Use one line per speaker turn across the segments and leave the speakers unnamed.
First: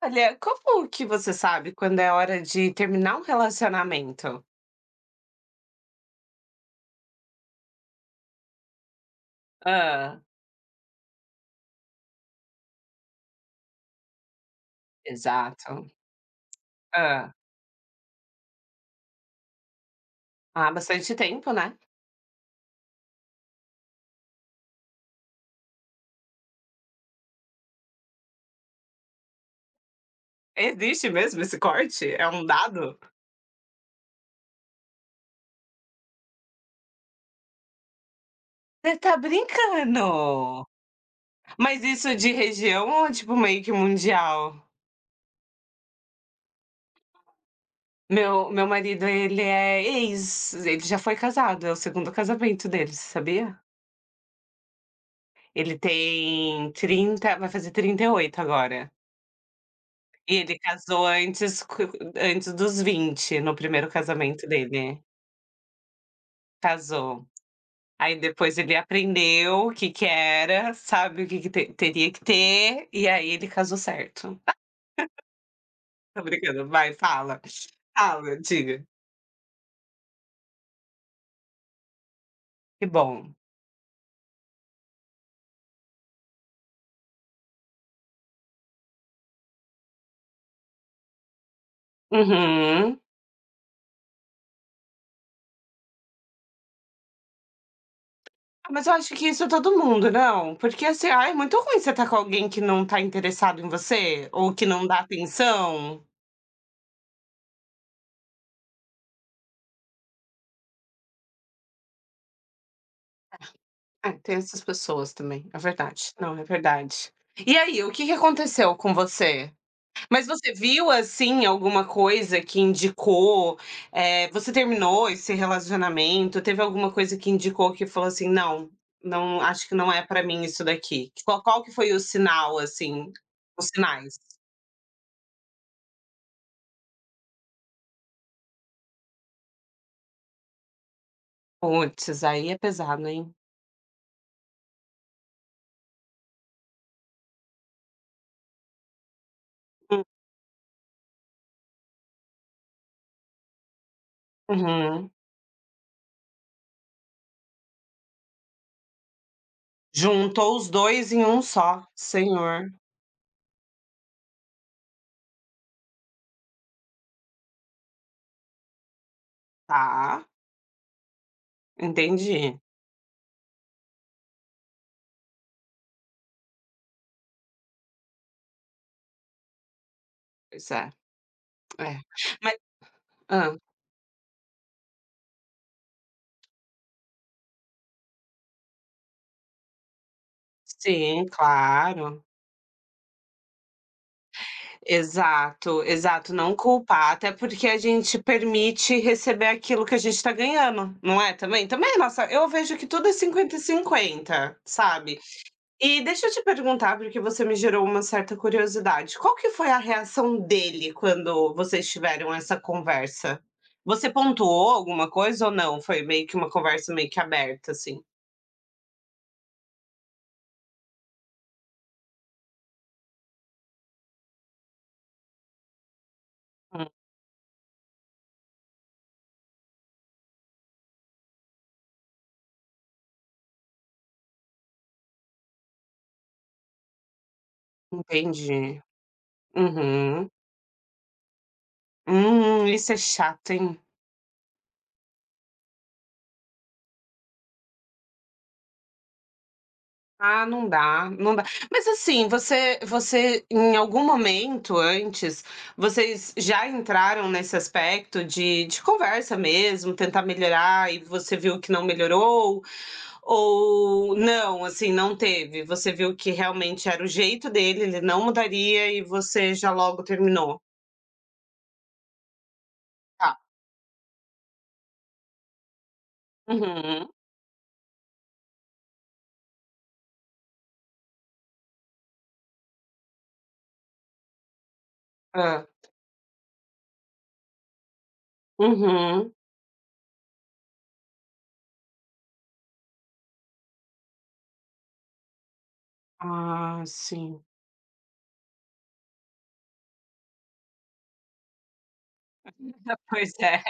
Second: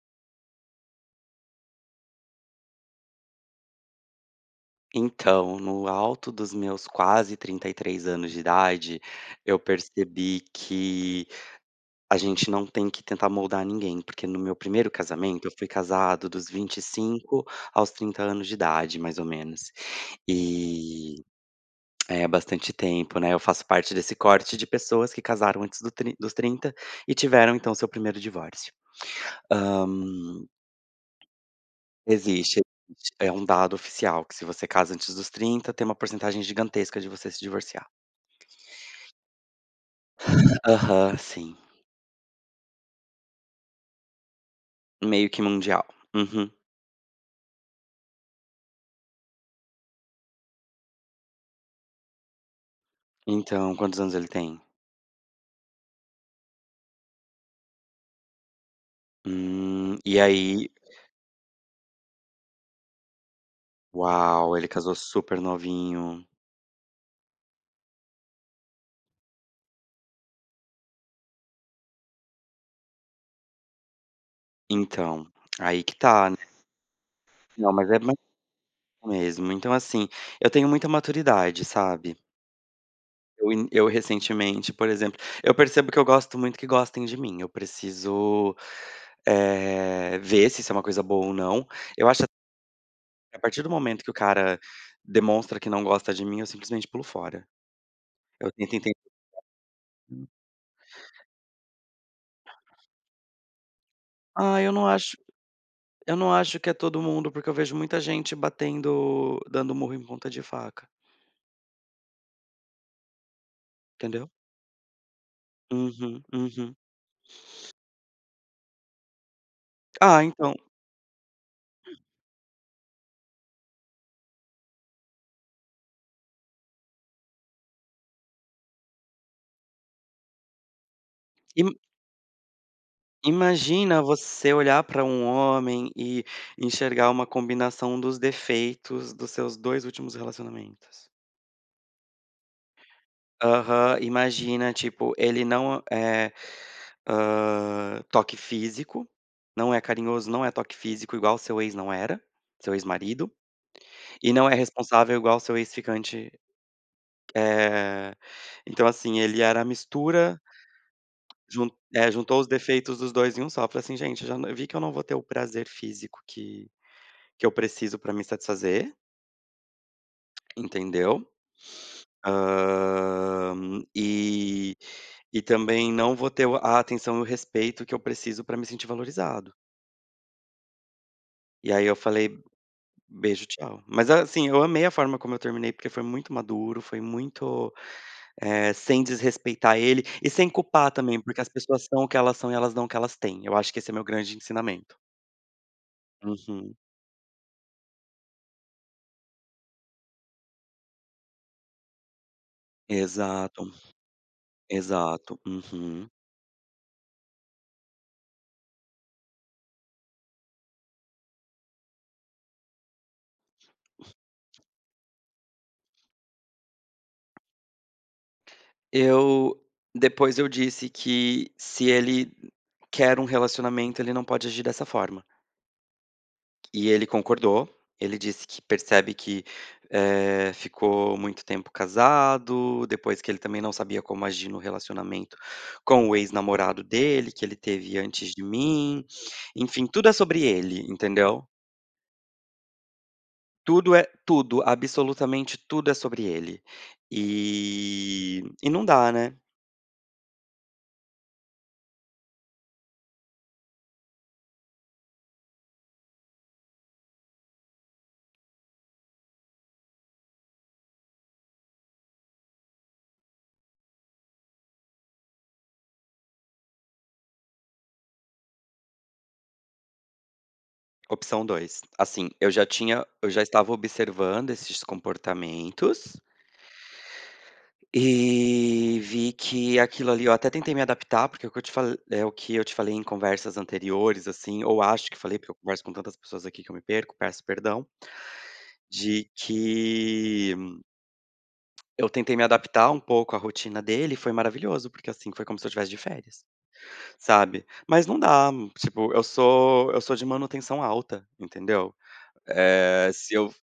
Olha, como que você sabe quando é hora de terminar um relacionamento?
Então, no alto dos meus quase 33 anos de idade, eu
Hã.
percebi que a gente não tem que tentar moldar ninguém, porque no meu primeiro casamento, eu fui
Exato.
casado dos
Ah,
25 aos 30 anos de idade, mais ou menos.
há bastante
E
tempo, né.
é bastante tempo, né? Eu faço parte desse corte de pessoas que casaram antes dos 30 e tiveram, então, seu primeiro divórcio. Ahn,
Existe mesmo esse corte? É um
Existe,
dado?
existe. É um dado oficial que se você casa antes dos 30, tem uma porcentagem gigantesca de você se divorciar.
Você tá brincando!
Aham, sim.
Mas isso de região ou tipo meio que mundial?
Meio que mundial. Uhum.
Meu marido, ele é ex ele já foi casado, é o segundo casamento dele, você sabia?
Então, quantos anos ele tem?
Ele tem 30, vai fazer 38 agora.
E
E ele
aí
casou antes dos 20 no primeiro casamento
uau, ele
dele.
casou super novinho.
Casou. Aí depois ele aprendeu o que que era, sabe o que que te teria que ter, e aí ele casou certo.
Então, aí que
Tô
tá, né.
brincando, vai, fala.
Não, mas é mais
Fala, diga.
mesmo. Então, assim, eu tenho muita maturidade, sabe.
Que bom.
Eu recentemente, por exemplo, eu percebo que eu gosto muito que gostem de mim. Eu preciso, ver se isso é uma coisa boa ou não. Eu acho
Uhum.
que a partir do momento que o cara demonstra que não gosta de mim, eu simplesmente pulo fora. Eu
Ah,
tento
mas eu
enten
acho que isso é todo mundo, não? Porque assim, ai, é muito ruim você estar com alguém que não tá interessado em você, ou
Ah,
que não dá atenção.
eu não acho que é todo mundo, porque eu vejo muita gente batendo dando murro em ponta de faca,
É,
entendeu?
tem essas pessoas também, é verdade.
Uhum,
Não, é
uhum.
verdade. E aí, o que que aconteceu com você?
Ah,
Mas você
então,
viu, assim, alguma coisa que indicou, você terminou esse relacionamento, teve alguma coisa que indicou que falou assim: "Não, não acho que não é pra mim isso daqui"? Qual que
im
foi o sinal, assim, os
imagina
sinais?
você olhar para um homem e enxergar uma combinação dos defeitos dos seus 2 últimos relacionamentos.
Puts, aí é pesado, hein.
Aham, imagina, tipo, ele não é, toque físico, não é
Hum,
carinhoso, não é toque físico igual seu ex não era, seu ex-marido, e não é
uhum.
responsável igual seu ex-ficante. É, então assim, ele era a mistura,
Juntou os 2 em um
jun
só,
é, juntou os
senhor.
defeitos dos 2 em um só, falei assim: "Gente, já n vi que eu não vou ter o prazer físico que eu preciso pra me satisfazer",
Tá,
entendeu?
entendi.
Hã, e também não vou ter o a atenção e o respeito que eu preciso pra me sentir valorizado.
Pois é,
E aí
é.
eu falei: "Beijo,
Hã.
tchau". Mas assim, eu amei a forma como eu terminei, porque foi muito maduro, foi muito. Sem desrespeitar ele e sem culpar também,
Sim,
porque as pessoas são o que
claro.
elas são e elas dão o que elas têm. Eu acho que esse é meu grande ensinamento.
Exato, exato. Não
Uhum.
culpar, até porque a gente permite receber aquilo que a gente tá ganhando, não é também? Também, nossa, eu vejo que tudo é 50 e
Exato,
cinquenta, sabe.
exato.
E
Uhum.
deixa eu te perguntar, porque você me gerou uma certa curiosidade, qual que foi a reação dele quando vocês tiveram essa conversa? Você pontuou alguma coisa ou não? Foi meio que uma conversa meio que aberta, assim?
Eu Depois eu disse que se ele quer um relacionamento, ele não pode agir dessa forma.
Hum,
E ele concordou. Ele disse que percebe que, ficou muito tempo casado, depois que ele também não sabia como agir no relacionamento com o ex-namorado dele, que ele teve antes de
entendi.
mim. Enfim, tudo é
Uhum.
sobre ele, entendeu?
Isso é chato, hein?
Tudo é tudo, absolutamente tudo é sobre ele. E não dá, né,
Ah, não dá, não dá. Mas assim, você em algum momento antes, vocês já entraram nesse aspecto de conversa mesmo, tentar melhorar e você viu que não melhorou? Ou não, assim, não teve? Você viu que realmente era o jeito dele, ele não mudaria e você já logo terminou?
opção 2. Assim, eu
Tá.
já estava observando esses comportamentos.
Uhum.
E vi que aquilo ali eu até tentei me adaptar, porque é o que eu te falei, é o que eu te falei em conversas anteriores, assim, ou acho que falei, porque eu
Hã.
converso com tantas pessoas aqui que eu me perco, peço perdão, de
Uhum.
que eu tentei me adaptar um pouco à rotina dele e foi maravilhoso, porque, assim, foi como se eu tivesse de férias,
Ah, sim.
sabe. Mas não dá, tipo, eu sou de manutenção alta, entendeu. Eh,
Pois
se eu
é.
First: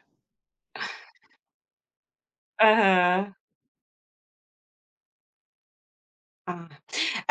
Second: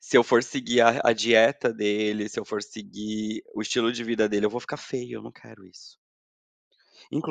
Se eu for seguir a dieta dele, se eu for
Aham.
seguir o estilo de vida dele, eu vou ficar feio, eu não quero isso.
Ah.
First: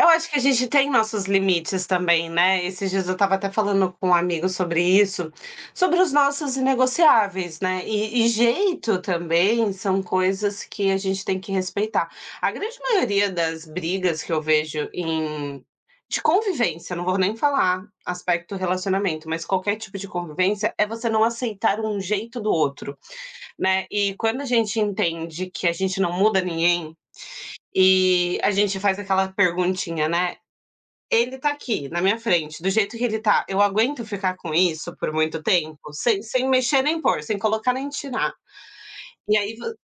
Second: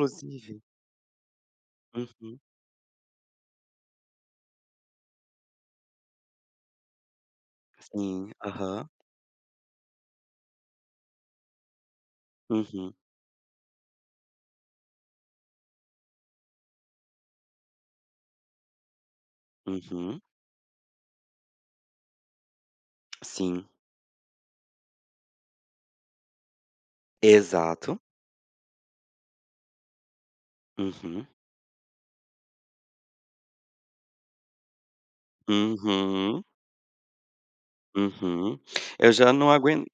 Eu acho que a gente tem nossos limites também,
uhum,
né. Esses dias eu estava até falando com um amigo sobre isso, sobre os nossos inegociáveis, né. E
sim, aham,
jeito também são coisas que a gente tem que respeitar. A grande
uhum,
maioria das brigas que eu vejo de convivência, não vou nem falar aspecto relacionamento, mas qualquer tipo de
uhum,
convivência, é você não aceitar um jeito do outro,
sim,
né. E quando a gente entende que a gente não muda ninguém,
exato,
e a gente faz aquela perguntinha, né:
uhum,
ele tá aqui, na minha frente, do jeito que ele tá, eu aguento ficar com isso por muito tempo? Sem
uhum,
sem mexer nem pôr, sem colocar nem tirar.
uhum. Eu já
E
não
aí vo
aguen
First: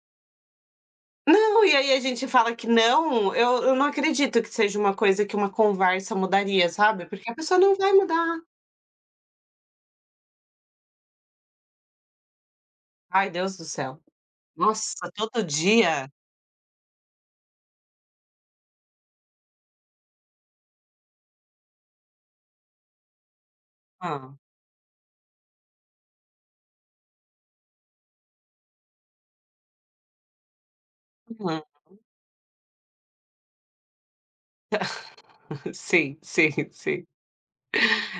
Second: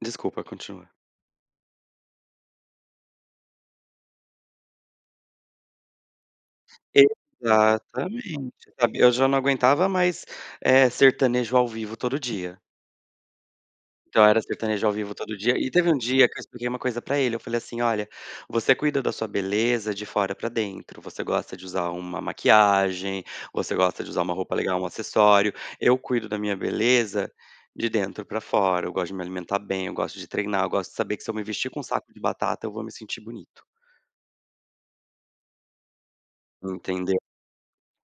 Desculpa, continua.
Não, e aí a gente fala que não, eu não acredito que seja uma coisa que uma conversa mudaria, sabe, porque a pessoa não vai mudar.
Exatamente, sabe, eu já não aguentava mais, é sertanejo ao vivo todo dia.
Ai, Deus do céu.
Então era sertanejo ao
Nossa,
vivo todo
todo
dia. E teve um
dia.
dia que eu expliquei uma coisa pra ele, eu falei assim: "Olha, você cuida da sua beleza de fora pra dentro, você gosta de usar uma maquiagem, você gosta de usar uma
Hã,
roupa legal, um acessório. Eu cuido da minha beleza de dentro pra fora, eu gosto de me alimentar bem, eu gosto de treinar, eu gosto de saber que se eu me
uhum.
vestir com um saco de batata, eu vou me sentir bonito".
Sim, sim, sim,
Entendeu?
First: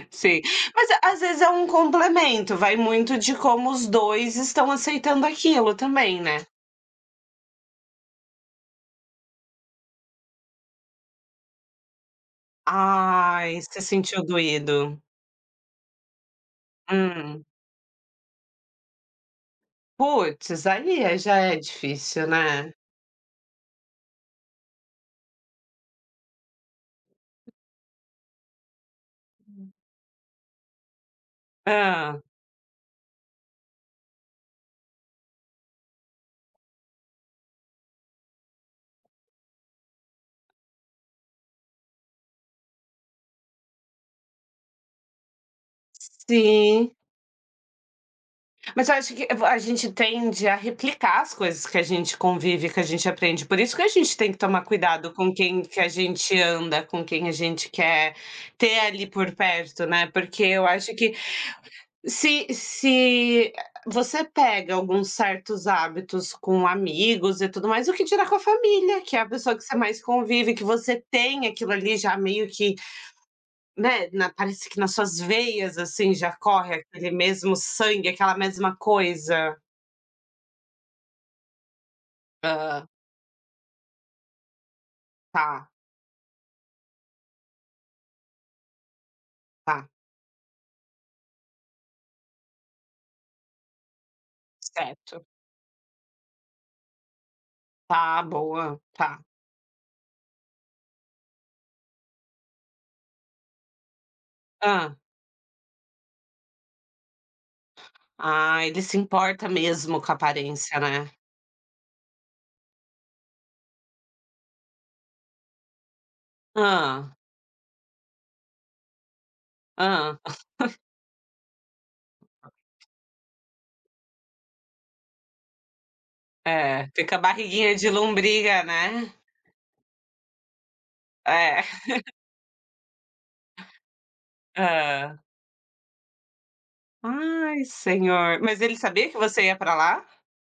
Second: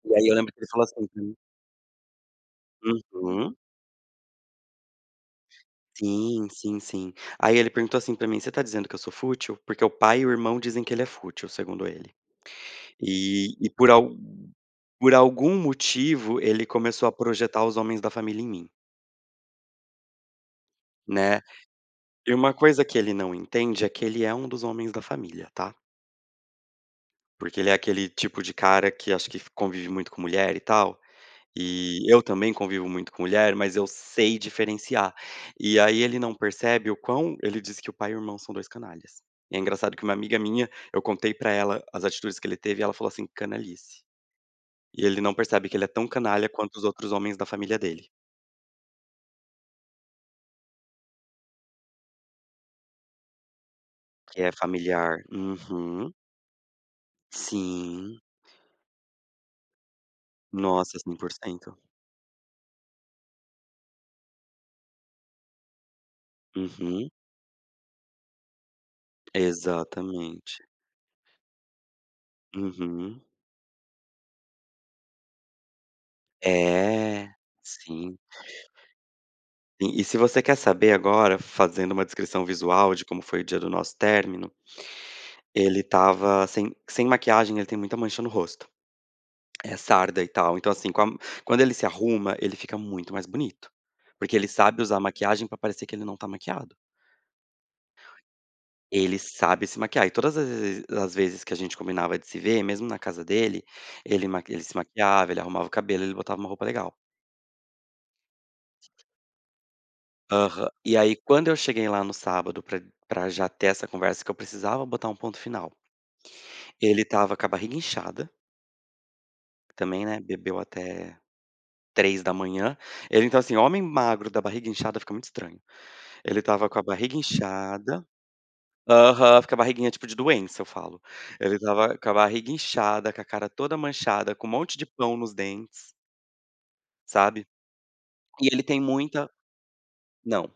E aí eu
sim.
lembro que ele falou
Mas
assim
às
pra mim
vezes é um complemento, vai muito de
uhum.
como os 2 estão aceitando aquilo também, né.
Sim, sim, sim. Aí ele perguntou assim pra mim: "Você tá dizendo que eu sou fútil?" Porque o pai e o irmão dizem que ele é fútil, segundo ele. E
Ai,
e
se
por al
sentiu doído.
por algum motivo, ele começou a
Hum.
projetar os homens da família em mim,
Puts, aí já
né.
é difícil,
E uma
né.
coisa que ele não entende é que ele é um dos homens da família, tá. Porque ele é aquele tipo de cara que acho que convive muito com mulher e tal, e
Hã.
eu também convivo muito com mulher, mas eu sei diferenciar. E aí ele não percebe o quão ele diz que o pai e o irmão são 2 canalhas. E é engraçado que uma amiga minha, eu contei pra ela as atitudes que ele teve e ela falou assim: "Canalice". E ele não percebe que ele é tão canalha quanto os
Sim.
outros homens da família dele,
Mas eu acho que vo a gente tende a replicar as coisas que a gente convive, que a gente aprende, por isso que a gente tem que
que é
tomar
familiar.
cuidado com quem que a
Uhum.
gente anda, com quem a gente quer
Sim.
ter ali por perto, né, porque eu acho
Nossa,
que
100%.
se você pega alguns certos hábitos com
Uhum.
amigos e tudo mais, o que dirá com a família, que é a pessoa que você mais convive,
Exatamente.
que você tem aquilo ali já meio que,
Uhum.
né, na parece que nas suas veias, assim, já corre aquele
É.
mesmo sangue,
Sim.
aquela mesma coisa.
Se você quer saber agora, fazendo uma descrição
Hã,
visual de como foi o dia do nosso término,
tá,
ele estava sem maquiagem, ele tem muita mancha no rosto. É
tá,
sarda e tal, então assim, com a quando ele se arruma, ele fica muito mais bonito, porque ele sabe usar
certo.
maquiagem pra parecer que ele não tá maquiado.
Tá, boa,
Ele
tá.
sabe se maquiar e todas as vezes que a gente combinava de se ver, mesmo na casa dele, ele se
Hã.
maquiava, ele arrumava o cabelo, ele botava uma roupa legal.
Ah, ele se importa mesmo com a
Aham.
aparência,
E
né.
aí quando eu cheguei lá no sábado pra já ter essa conversa que eu precisava botar um ponto final, ele
Ah,
tava com a barriga inchada, também,
ah.
né, bebeu até 3 da manhã. Ele então assim, homem magro da barriga inchada fica muito estranho. Ele tava com a
É, fica
barriga
barriguinha de
inchada.
lombriga, né.
Aham, fica a barriguinha tipo de doença, eu falo. Ele
É.
tava com a barriga inchada, com a cara toda manchada, com um monte de pão
Ah,
nos dentes, sabe.
ai, senhor.
E
Mas
ele
ele
tem
sabia que
muita
você ia pra lá?
Não,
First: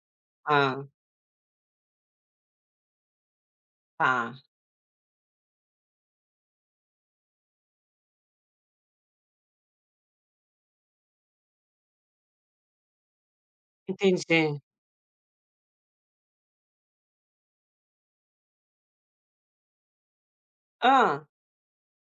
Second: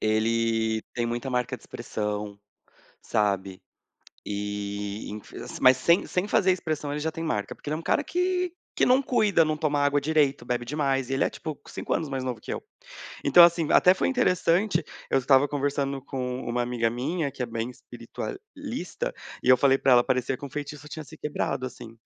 ele
Ah,
tem muita marca de expressão, sabe.
tá,
Mas sem fazer expressão ele já tem marca, porque ele é um cara que não cuida, não toma água direito, bebe demais, e ele é, tipo, 5 anos mais novo que eu. Então, assim, até foi
entendi.
interessante, eu estava conversando com uma amiga minha que é bem espiritualista, e eu falei pra ela: "Parecia que um feitiço tinha se
Ah,
quebrado, assim.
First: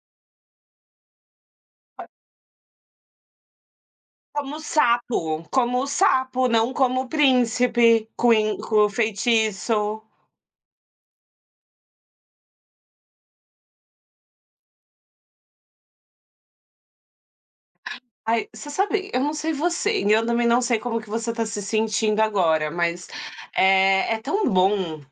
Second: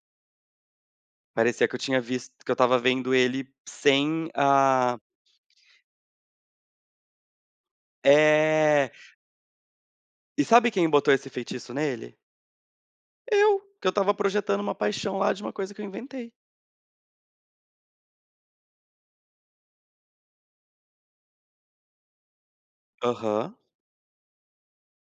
Parecia que eu tinha visto que eu estava vendo ele sem
como o
a".
sapo, como o sapo, não como o príncipe, com o
É.
feitiço.
E sabe quem botou esse feitiço nele? Eu, que eu estava projetando uma paixão lá de uma coisa que eu inventei.
Ai, você sabe, eu não sei você, e eu também não sei como que você tá se sentindo agora, mas,
Aham.
é tão bom.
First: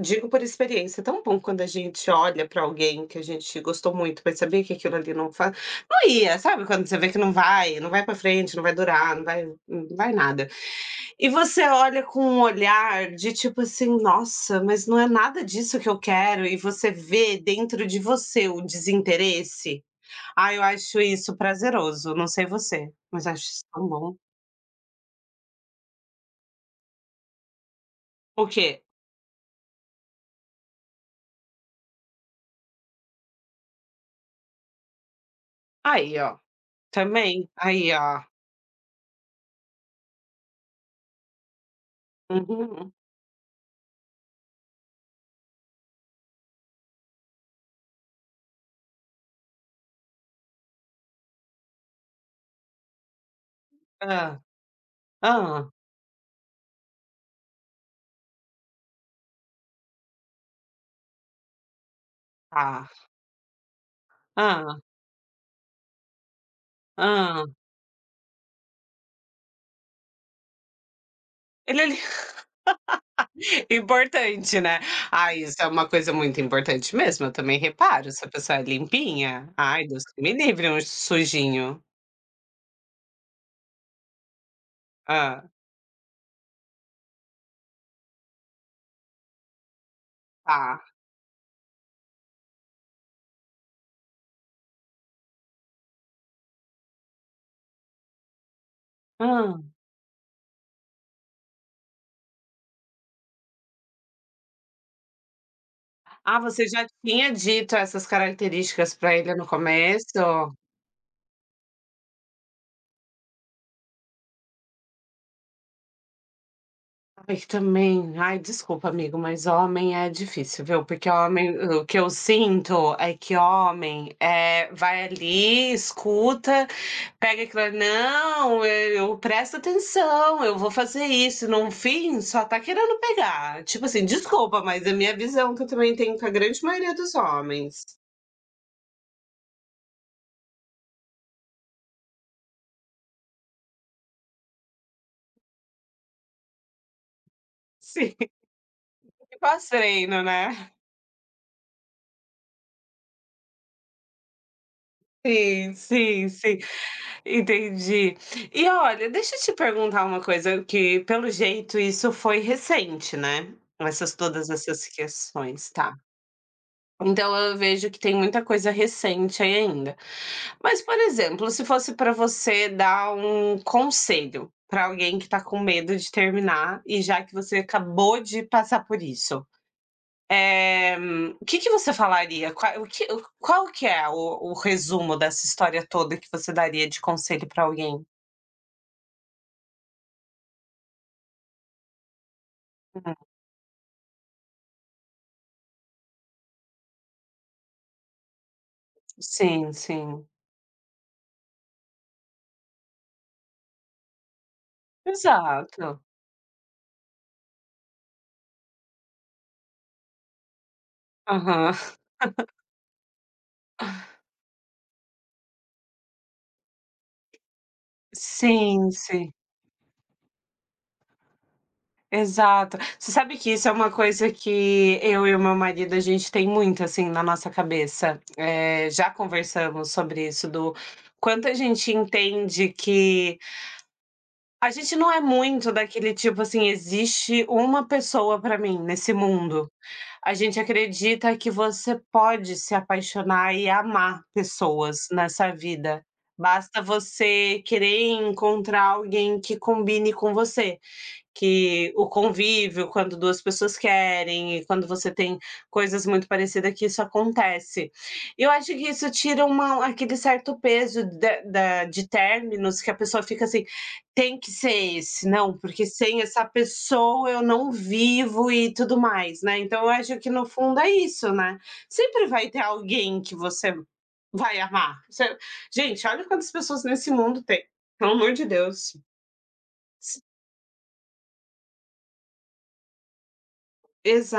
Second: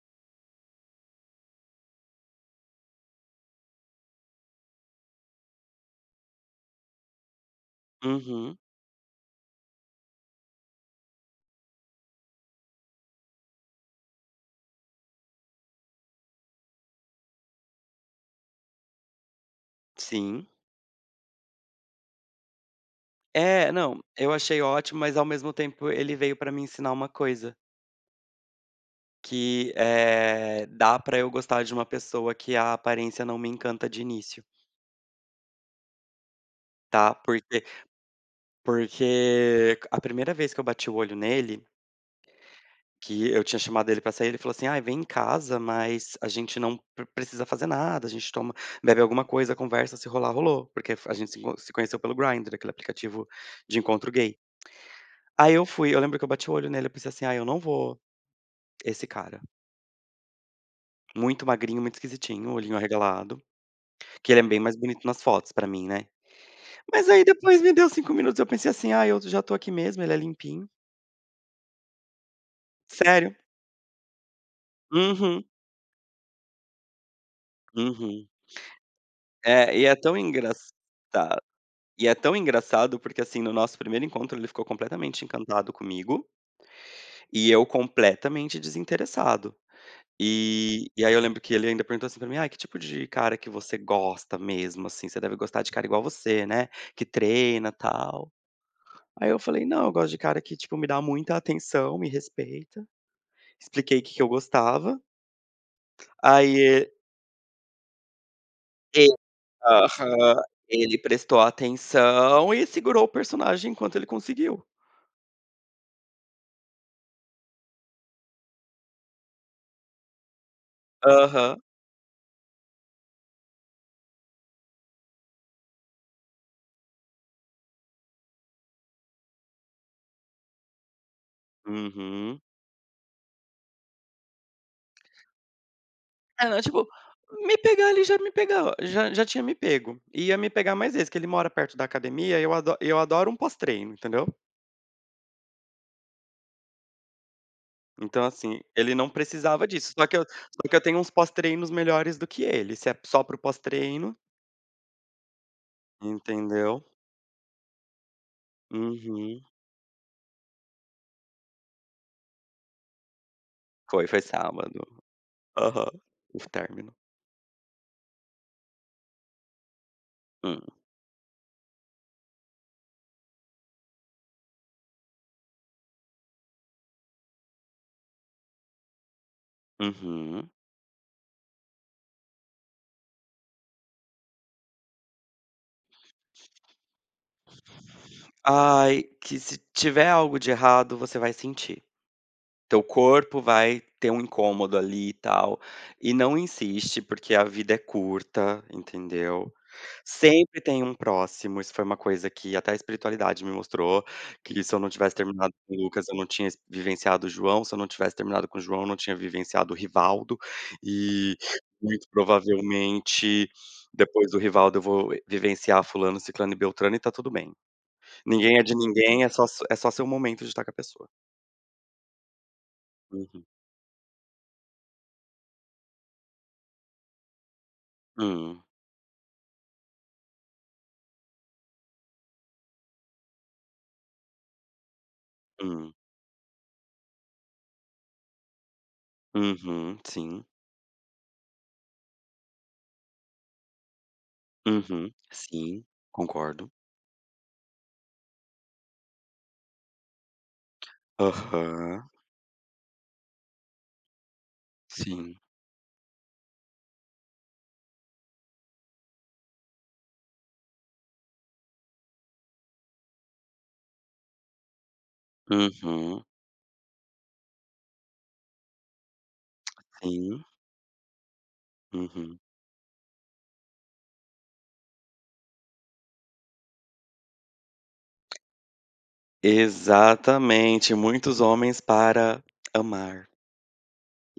Digo por experiência, é tão bom quando a gente olha pra alguém que a gente gostou muito, mas sabia que aquilo ali não ia, sabe quando você vê que não vai, não vai pra frente,
Uhum.
não vai durar, não vai nada. E você olha com um olhar de tipo assim: "Nossa, mas não é nada disso que eu quero", e você vê dentro de você o desinteresse.
Sim.
Ah, eu acho isso prazeroso, não sei você, mas acho isso
É,
tão
não,
bom.
eu achei ótimo, mas ao mesmo tempo ele veio pra me ensinar uma coisa,
O quê?
que, dá pra eu gostar de uma pessoa que a aparência não me encanta de início,
Aí, ó,
tá.
também, aí, ó.
Porque a primeira vez que eu bati o olho nele,
Uhum.
que eu tinha chamado ele pra sair, ele falou assim: "Ai, vem em casa, mas a gente precisa fazer nada, a gente toma bebe alguma coisa, conversa, se rolar, rolou", porque a gente se conheceu pelo Grindr, aquele aplicativo de encontro gay.
Hã.
Aí eu
Hã.
fui, eu lembro que eu bati o olho nele, eu pensei assim: ah, eu não vou esse cara. Muito magrinho, muito esquisitinho, olhinho
Tá.
arregalado, que ele é bem mais
Hã.
bonito nas fotos pra mim, né. Mas aí
Ah,
depois me deu 5 minutos, eu pensei assim: "Ah, eu já tô aqui mesmo, ele é limpinho".
ele ali
Sério.
importante, né. Ah,
Uhum,
isso é uma coisa muito importante mesmo, eu também reparo se a
uhum.
pessoa é limpinha.
É, e
Ai,
é
Deus
tão
que me livre
engraçado
um sujinho.
e é tão engraçado, porque assim, no nosso primeiro encontro ele ficou completamente
Ah,
encantado comigo, e eu completamente desinteressado.
tá.
Aí eu lembro que ele ainda perguntou assim pra mim: "Ai, que tipo de cara que você gosta mesmo, assim, você deve gostar de cara igual você, né, que treina, tal". Aí eu
Hã.
falei: "Não, eu gosto de cara que, tipo, me dá muita atenção, me respeita". Expliquei o que que eu gostava.
Ah,
Aí
você já
e
tinha dito essas características
e
para ele no
Aham.
começo?
Ele prestou atenção e segurou o personagem enquanto ele conseguiu.
Ai, também. Ai, desculpa, amigo, mas homem é difícil, viu? Porque homem,
Aham.
o que eu sinto é que homem é vai ali, escuta, pega aquilo, ali, não, eu presto atenção, eu vou fazer isso. No fim,
Uhum.
só tá querendo pegar. Tipo assim, desculpa, mas é a minha visão que eu também tenho com a
É,
grande
não, tipo,
maioria dos
me
homens.
pegar ele já me pegou, já tinha me pego. E ia me pegar mais vezes, que ele mora perto da academia eu adoro um pós-treino, entendeu.
Sim,
Então, assim, ele não precisava disso,
pós-treino,
só
né?
que eu tenho uns pós-treinos melhores do que ele, se é só pro pós-treino,
Sim, sim, sim.
entendeu.
Entendi. E olha, deixa eu
Uhum.
te perguntar uma coisa, que pelo jeito isso foi recente, né?
Foi,
Essas
foi
todas
sábado.
essas questões,
Aham.
tá.
O término.
Então eu vejo que tem muita coisa recente aí ainda.
Hum.
Mas, por exemplo, se fosse para você dar um conselho para alguém que está com medo de terminar, e já que você acabou de passar por isso.
Uhum.
Eh, o que que você falaria? Qual qual que é o resumo dessa história toda que você daria de conselho para alguém?
Ai, que se tiver algo de errado, você vai sentir. Teu
Hum.
corpo vai ter um incômodo ali e tal. E não insiste, porque a vida é curta, entendeu?
Sim, sim.
Sempre tem um próximo, isso foi uma coisa que até a espiritualidade me mostrou, que se eu não tivesse terminado com o
Exato.
Lucas, eu não tinha ex vivenciado o João, se eu não tivesse terminado com o João, eu não tinha vivenciado o Rivaldo, e
Aham.
muito provavelmente depois do Rivaldo eu vou vivenciar fulano, ciclano e beltrano e tá tudo bem. Ninguém é de
Sim,
ninguém, é
sim.
só s é só seu momento de estar com a pessoa.
Exato. Você sabe
Uhum.
que isso é uma coisa que eu e o meu marido, a gente tem muito, assim, na nossa cabeça.
Hum,
Já conversamos sobre isso, do quanto a gente entende que a gente não é muito
hum.
daquele tipo, assim, "existe uma pessoa para mim nesse mundo".
Uhum,
A
sim.
gente acredita que você pode se apaixonar e amar pessoas
Uhum,
nessa
sim,
vida.
concordo.
Basta você querer encontrar alguém que combine com você. Que o
Aham,
convívio, quando 2 pessoas querem e quando você tem
sim.
coisas muito parecidas que isso acontece. Eu acho que isso tira uma aquele certo peso da de términos que a pessoa fica assim: "Tem que ser esse, não, porque sem
Uhum,
essa pessoa eu não vivo", e tudo mais, né. Então eu acho que
sim.
no fundo é isso, né. Sempre
Uhum.
vai ter alguém que você vai amar. Você Gente, olha quantas pessoas nesse mundo tem, pelo amor de Deus.
Exatamente, muitos homens para amar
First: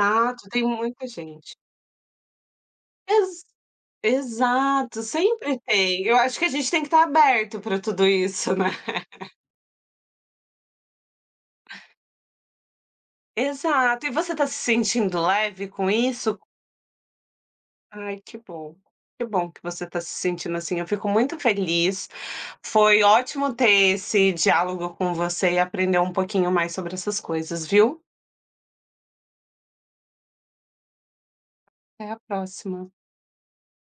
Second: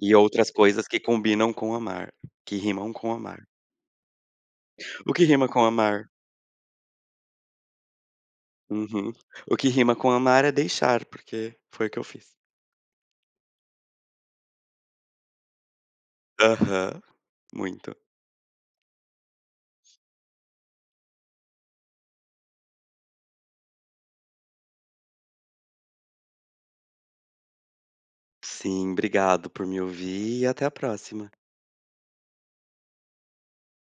e outras
tem
coisas que
muita gente.
combinam com amar, que rimam com
Ex
amar.
Exato,
O que rima
sempre
com
tem.
amar?
Eu acho que a gente tem que estar aberto para tudo isso, né.
Uhum. O que rima com amar é deixar, porque foi o que eu fiz.
Exato. E você está se sentindo leve com isso?
Aham, muito.
Ai, que bom. Que bom que você está se sentindo assim, eu fico muito feliz. Foi ótimo ter esse diálogo com você e aprender um pouquinho mais sobre essas coisas, viu.
Sim, obrigado por me ouvir e até a próxima.
Até a próxima.